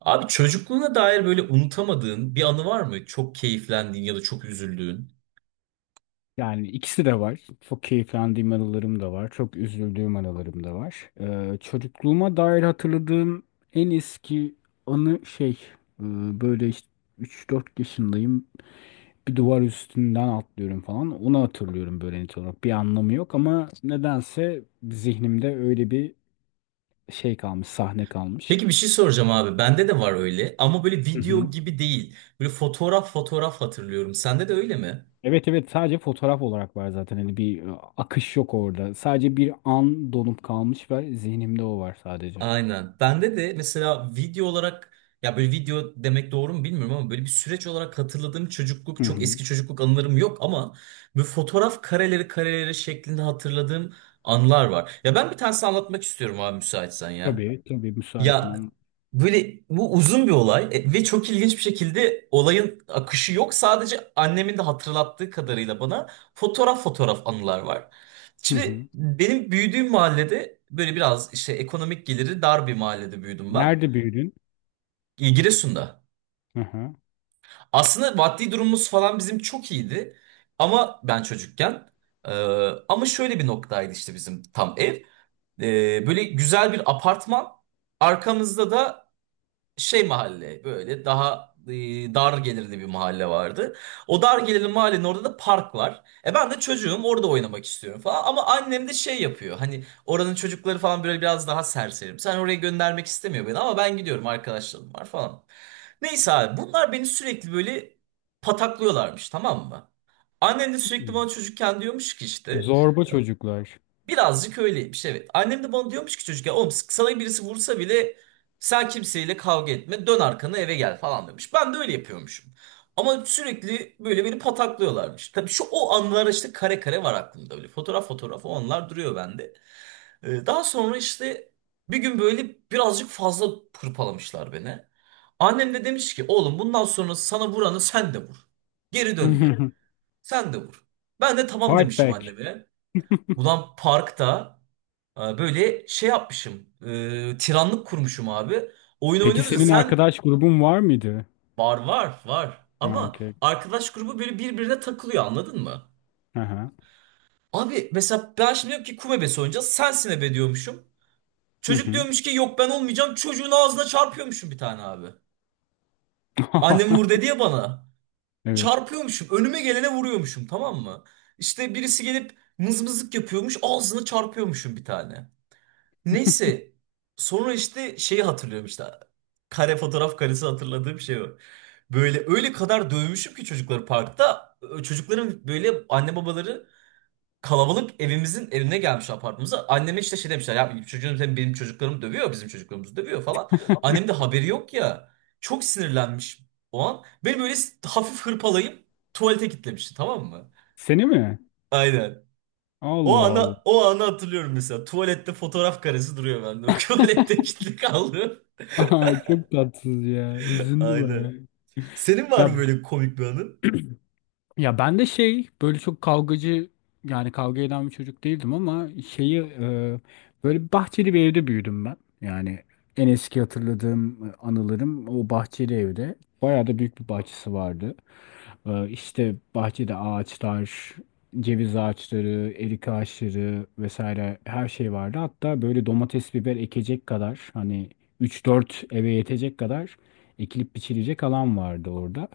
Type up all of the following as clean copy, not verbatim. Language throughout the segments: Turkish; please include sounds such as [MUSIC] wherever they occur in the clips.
Abi çocukluğuna dair böyle unutamadığın bir anı var mı? Çok keyiflendiğin ya da çok üzüldüğün. Yani ikisi de var. Çok keyiflendiğim anılarım da var. Çok üzüldüğüm anılarım da var. Çocukluğuma dair hatırladığım en eski anı şey e, böyle işte 3-4 yaşındayım. Bir duvar üstünden atlıyorum falan. Onu hatırlıyorum böyle net olarak. Bir anlamı yok ama nedense zihnimde öyle bir şey kalmış, sahne kalmış. Peki bir şey soracağım abi. Bende de var öyle ama böyle Hı hı. video gibi değil. Böyle fotoğraf fotoğraf hatırlıyorum. Sende de öyle mi? Evet evet, sadece fotoğraf olarak var zaten. Hani bir akış yok orada. Sadece bir an donup kalmış ve zihnimde o var sadece. Aynen. Bende de mesela video olarak, ya böyle video demek doğru mu bilmiyorum ama böyle bir süreç olarak hatırladığım çocukluk, Hı çok hı. eski çocukluk anılarım yok ama bu fotoğraf kareleri şeklinde hatırladığım anlar var. Ya ben bir tanesini anlatmak istiyorum abi, müsaitsen ya. Tabii, tabii müsaitim Ya ama. böyle bu uzun bir olay ve çok ilginç bir şekilde olayın akışı yok. Sadece annemin de hatırlattığı kadarıyla bana fotoğraf fotoğraf anılar var. Hı hı. Şimdi benim büyüdüğüm mahallede böyle biraz işte ekonomik geliri dar bir mahallede büyüdüm ben. Nerede büyüdün? Giresun'da. Hı hı. Aslında maddi durumumuz falan bizim çok iyiydi. Ama ben çocukken. e, Ama şöyle bir noktaydı işte bizim tam ev. Böyle güzel bir apartman. Arkamızda da şey mahalle böyle daha dar gelirli bir mahalle vardı. O dar gelirli mahallenin orada da park var. E ben de çocuğum, orada oynamak istiyorum falan ama annem de şey yapıyor. Hani oranın çocukları falan böyle biraz daha serserim. Sen oraya göndermek istemiyor beni ama ben gidiyorum, arkadaşlarım var falan. Neyse abi, bunlar beni sürekli böyle pataklıyorlarmış, tamam mı? Annem de sürekli bana çocukken diyormuş ki işte. Zorba çocuklar. Birazcık öyleymiş, evet. Annem de bana diyormuş ki çocukken, oğlum sana birisi vursa bile sen kimseyle kavga etme, dön arkana eve gel falan demiş. Ben de öyle yapıyormuşum. Ama sürekli böyle beni pataklıyorlarmış. Tabii şu o anılar işte kare kare var aklımda, böyle fotoğraf fotoğraf o onlar duruyor bende. Daha sonra işte bir gün böyle birazcık fazla hırpalamışlar beni. Annem de demiş ki, oğlum bundan sonra sana vuranı sen de vur. Geri dönme. [LAUGHS] Sen de vur. Ben de tamam Fight demişim back. anneme. Ulan parkta böyle şey yapmışım. Tiranlık kurmuşum abi. Oyun Peki oynuyoruz ya senin sen. arkadaş grubun var mıydı? Var var var. Ha, Ama okey. arkadaş grubu böyle birbirine takılıyor, anladın mı? Hı hı. Abi mesela ben şimdi diyorum ki kumebes oynayacağız. Sensin ebe diyormuşum. Hı Çocuk hı. diyormuş ki yok ben olmayacağım. Çocuğun ağzına çarpıyormuşum bir tane abi. Annem vur [LAUGHS] dedi ya bana. Evet. Çarpıyormuşum. Önüme gelene vuruyormuşum, tamam mı? İşte birisi gelip mızmızlık yapıyormuş. Ağzına çarpıyormuşum bir tane. Neyse, sonra işte şeyi hatırlıyorum işte. Kare, fotoğraf karesi hatırladığım şey o. Böyle öyle kadar dövmüşüm ki çocukları parkta. Çocukların böyle anne babaları kalabalık evimizin evine gelmiş, apartmanımıza. Anneme işte şey demişler ya, çocuğum sen benim çocuklarım dövüyor, bizim çocuklarımızı dövüyor falan. Annem de haberi yok ya. Çok sinirlenmiş o an. Beni böyle hafif hırpalayıp tuvalete kilitlemişti, tamam mı? Seni mi? Aynen. O Allah Allah. ana, o anı hatırlıyorum mesela. Tuvalette fotoğraf karesi duruyor bende. [LAUGHS] Tuvalette kilitli kaldı. [LAUGHS] Aa, çok tatsız ya. Hüzündü Aynen. bayağı. Senin var Ya mı böyle komik bir anın? Ya, ben de şey böyle çok kavgacı, yani kavga eden bir çocuk değildim ama şeyi böyle bahçeli bir evde büyüdüm ben. Yani en eski hatırladığım anılarım o bahçeli evde. Bayağı da büyük bir bahçesi vardı. İşte bahçede ağaçlar, ceviz ağaçları, erik ağaçları vesaire her şey vardı. Hatta böyle domates, biber ekecek kadar, hani üç dört eve yetecek kadar ekilip biçilecek alan vardı orada.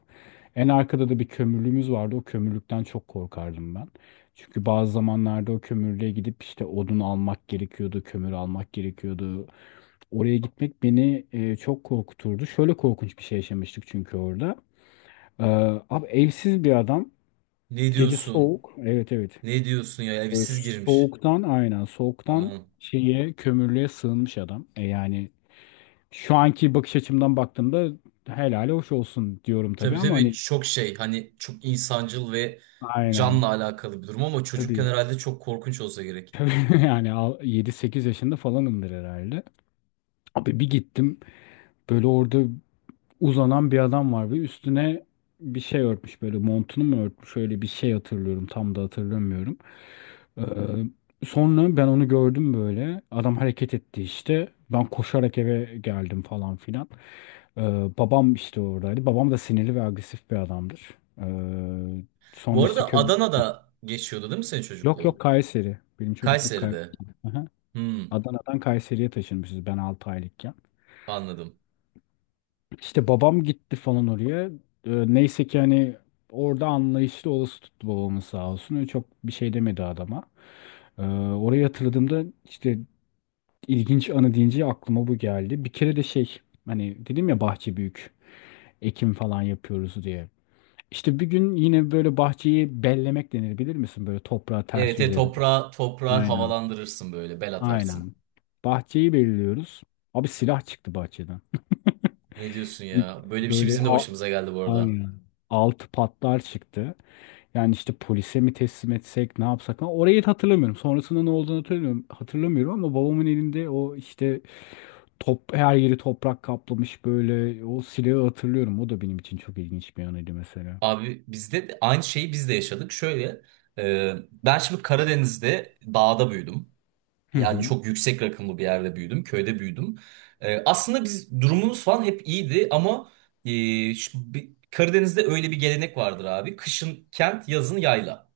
En arkada da bir kömürlüğümüz vardı. O kömürlükten çok korkardım ben. Çünkü bazı zamanlarda o kömürlüğe gidip işte odun almak gerekiyordu, kömür almak gerekiyordu. Oraya gitmek beni çok korkuturdu. Şöyle korkunç bir şey yaşamıştık çünkü orada. Ee, Abi evsiz bir adam. Ne Gece diyorsun? soğuk. Evet evet. Ne diyorsun ya? Böyle Evsiz girmiş. soğuktan, aynen, soğuktan Aman. şeye, kömürlüğe sığınmış adam. Yani şu anki bakış açımdan baktığımda helali hoş olsun diyorum tabii Tabii, ama tabii hani çok şey, hani çok insancıl ve aynen. canla alakalı bir durum ama çocukken Tabii. herhalde çok korkunç olsa gerek. [LAUGHS] Yani yedi sekiz yaşında falanımdır herhalde. Abi bir gittim, böyle orada uzanan bir adam var ve üstüne bir şey örtmüş, böyle montunu mu örtmüş, öyle bir şey hatırlıyorum, tam da hatırlamıyorum. Ee, Sonra ben onu gördüm, böyle adam hareket etti, işte ben koşarak eve geldim falan filan. Ee, Babam işte oradaydı, babam da sinirli ve agresif bir adamdır. Ee, Bu Sonra işte arada Adana'da geçiyordu değil mi senin yok yok, çocukluğun? Kayseri, benim çocukluk Kayseri'de. Kayseri. Hmm, Adana'dan Kayseri'ye taşınmışız ben 6 aylıkken. anladım. İşte babam gitti falan oraya. Neyse ki hani orada anlayışlı olası tuttu babamın, sağ olsun. Öyle çok bir şey demedi adama. Ee, Orayı hatırladığımda işte, ilginç anı deyince aklıma bu geldi. Bir kere de şey, hani dedim ya bahçe büyük. Ekim falan yapıyoruz diye. İşte bir gün yine böyle bahçeyi bellemek denir, bilir misin? Böyle toprağı ters Evet, yüz evet edin. toprağa, toprağı Aynen. havalandırırsın böyle, bel atarsın. Aynen. Bahçeyi belliyoruz. Abi silah çıktı bahçeden. [LAUGHS] Ne diyorsun ya? İlk Böyle bir şey böyle bizim de başımıza geldi bu arada. aynen, altı patlar çıktı. Yani işte polise mi teslim etsek, ne yapsak falan. Orayı da hatırlamıyorum. Sonrasında ne olduğunu hatırlamıyorum ama babamın elinde o işte, top her yeri toprak kaplamış böyle, o silahı hatırlıyorum. O da benim için çok ilginç bir anıydı mesela. Abi bizde de aynı şeyi biz de yaşadık. Şöyle e, ben şimdi Karadeniz'de dağda büyüdüm. Hı Yani hı. çok yüksek rakımlı bir yerde büyüdüm. Köyde büyüdüm. E, aslında biz durumumuz falan hep iyiydi ama e, Karadeniz'de öyle bir gelenek vardır abi. Kışın kent, yazın yayla.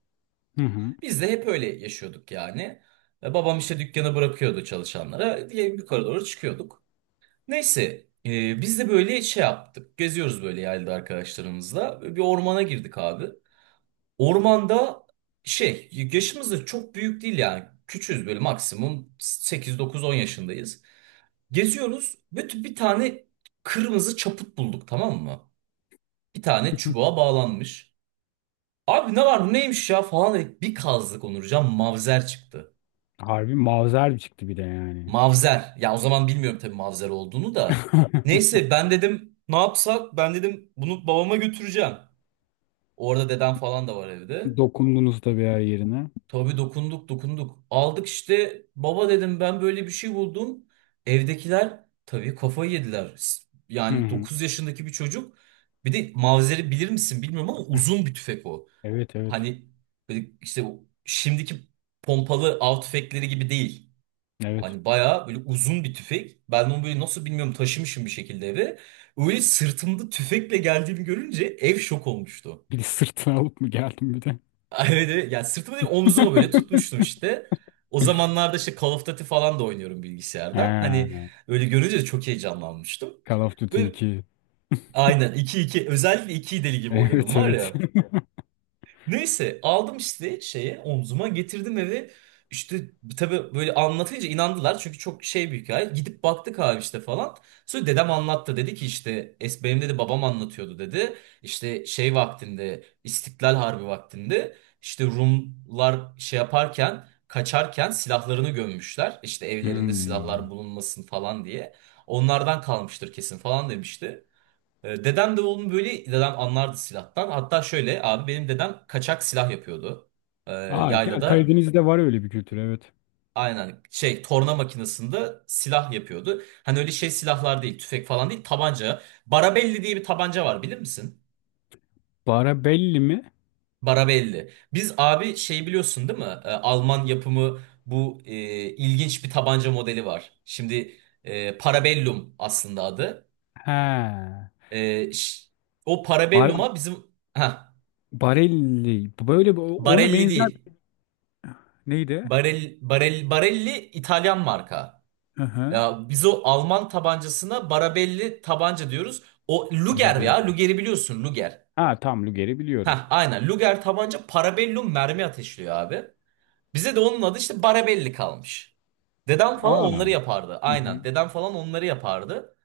Hı hı. Biz de hep öyle yaşıyorduk yani. Babam işte dükkanı bırakıyordu çalışanlara. Diye yukarı doğru çıkıyorduk. Neyse, biz de böyle şey yaptık. Geziyoruz böyle yerde arkadaşlarımızla. Bir ormana girdik abi. Ormanda şey, yaşımız da çok büyük değil yani. Küçüğüz, böyle maksimum 8-9-10 yaşındayız. Geziyoruz. Bütün bir tane kırmızı çaput bulduk, tamam mı? Bir tane [LAUGHS] çubuğa bağlanmış. Abi ne var bu, neymiş ya falan dedik. Bir kazdık, Onurcan, mavzer çıktı. Harbi mavzer çıktı bir de yani. Mavzer. Ya o zaman bilmiyorum tabii mavzer olduğunu da. [LAUGHS] Neyse, ben dedim ne yapsak? Ben dedim bunu babama götüreceğim. Orada dedem falan da var evde. Dokundunuz da bir her yerine. Tabii dokunduk, dokunduk. Aldık, işte baba dedim ben böyle bir şey buldum. Evdekiler tabii kafayı yediler. Hı Yani hı. 9 yaşındaki bir çocuk. Bir de Mavzer'i bilir misin bilmiyorum ama uzun bir tüfek o. Evet evet. Hani böyle işte o şimdiki pompalı av tüfekleri gibi değil. Evet. Hani bayağı böyle uzun bir tüfek. Ben onu böyle, nasıl bilmiyorum, taşımışım bir şekilde eve. Öyle sırtımda tüfekle geldiğimi görünce ev şok olmuştu. Bir de sırtına alıp mı geldim bir de? [LAUGHS] Evet, evet. Yani sırtıma değil, omzuma böyle tutmuştum [LAUGHS] işte. O zamanlarda işte Call of Duty falan da oynuyorum bilgisayardan. Hani Ha, öyle görünce de çok heyecanlanmıştım. Call of Duty Böyle 2. [LAUGHS] aynen iki, iki, özellikle iki deli gibi oynadım Evet var evet. ya. [LAUGHS] Neyse, aldım işte şeye, omzuma getirdim eve. İşte tabii böyle anlatınca inandılar çünkü çok şey bir hikaye. Gidip baktık abi işte falan. Sonra dedem anlattı, dedi ki işte es benim dedi babam anlatıyordu dedi. İşte şey vaktinde, İstiklal Harbi vaktinde işte Rumlar şey yaparken, kaçarken silahlarını gömmüşler. İşte evlerinde silahlar Hmm. bulunmasın falan diye. Onlardan kalmıştır kesin falan demişti. E, dedem de oğlum, böyle dedem anlardı silahtan. Hatta şöyle abi, benim dedem kaçak silah yapıyordu. E, Aa, evet. Ya, Yaylada, Karadeniz'de var öyle bir kültür, evet. aynen şey torna makinesinde silah yapıyordu. Hani öyle şey silahlar değil, tüfek falan değil, tabanca. Barabelli diye bir tabanca var, bilir misin? Barabelli mi? Barabelli. Biz abi şey biliyorsun değil mi? E, Alman yapımı bu ilginç bir tabanca modeli var. Şimdi Parabellum aslında adı. He. E, ş- O Bar Parabellum'a bizim... Heh, Barelli. Böyle ona Barelli benzer değil. neydi? Barel, Barel, Barelli İtalyan marka. Hı hı. Ya biz o Alman tabancasına Barabelli tabanca diyoruz. O Luger ya. Barabelli. Luger'i biliyorsun, Luger. Ha, tam Luger'i Heh, biliyorum. aynen. Luger tabanca, Parabellum mermi ateşliyor abi. Bize de onun adı işte Barabelli kalmış. Dedem falan onları Aa. yapardı. Hı hı. Aynen. Dedem falan onları yapardı.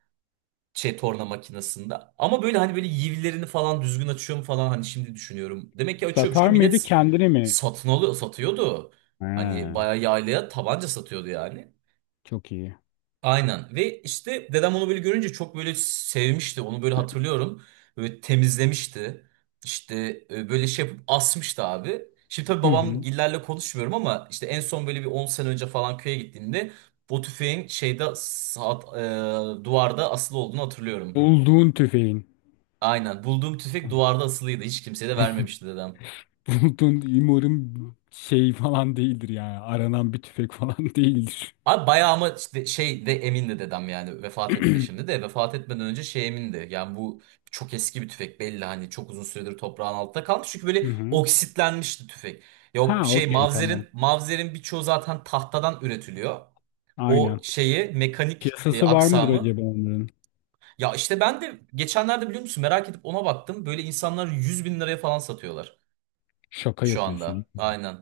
Şey, torna makinesinde. Ama böyle, hani böyle yivlerini falan düzgün açıyor mu falan, hani şimdi düşünüyorum. Demek ki açıyormuş ki Satar millet, mıydı, kendini mi? satın alıyor, satıyordu. Hani Ha, bayağı yaylaya tabanca satıyordu yani. çok iyi. Aynen, ve işte dedem onu böyle görünce çok böyle sevmişti onu, böyle hatırlıyorum. Böyle temizlemişti işte, böyle şey yapıp asmıştı abi. Şimdi tabii Hı babam hı. gillerle konuşmuyorum ama işte en son böyle bir 10 sene önce falan köye gittiğimde o tüfeğin duvarda asılı olduğunu hatırlıyorum. Bulduğun tüfeğin. Aynen, bulduğum tüfek duvarda asılıydı, hiç kimseye de vermemişti dedem. [LAUGHS] Bulduğun umarım şey falan değildir yani. Aranan bir tüfek falan [LAUGHS] değildir. Abi bayağı, ama işte şey de emindi dedem, yani vefat etti şimdi [CLEARS THROAT] de, vefat etmeden önce şey emindi yani, bu çok eski bir tüfek belli, hani çok uzun süredir toprağın altında kalmış çünkü böyle Hı hı. oksitlenmişti tüfek. Ya Ha, o şey, okey, tamam. mavzerin birçoğu zaten tahtadan üretiliyor, o Aynen. şeyi mekanik Piyasası var mıdır aksamı. acaba onların? Ya işte ben de geçenlerde biliyor musun, merak edip ona baktım, böyle insanlar 100 bin liraya falan satıyorlar Şaka şu yapıyorsun. anda, aynen.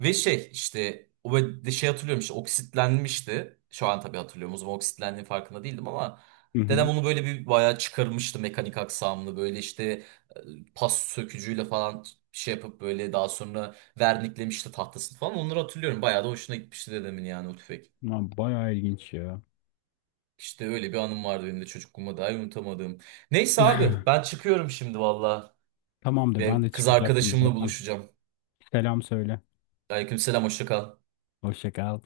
Ve şey, işte o böyle de şey hatırlıyorum, işte oksitlenmişti. Şu an tabii hatırlıyorum. O zaman oksitlendiğinin farkında değildim ama Hı dedem hı. onu böyle bir bayağı çıkarmıştı mekanik aksamını, böyle işte pas sökücüyle falan şey yapıp, böyle daha sonra verniklemişti tahtasını falan. Onları hatırlıyorum. Bayağı da hoşuna gitmişti dedemin yani o tüfek. Lan, bayağı ilginç ya. İşte öyle bir anım vardı benim de çocukluğuma dair unutamadığım. Neyse abi, ben çıkıyorum şimdi valla. Tamamdır, ben de Ve kız çıkacaktım arkadaşımla zaten. buluşacağım. Selam söyle. Aleykümselam, hoşça kal. Hoşça kal.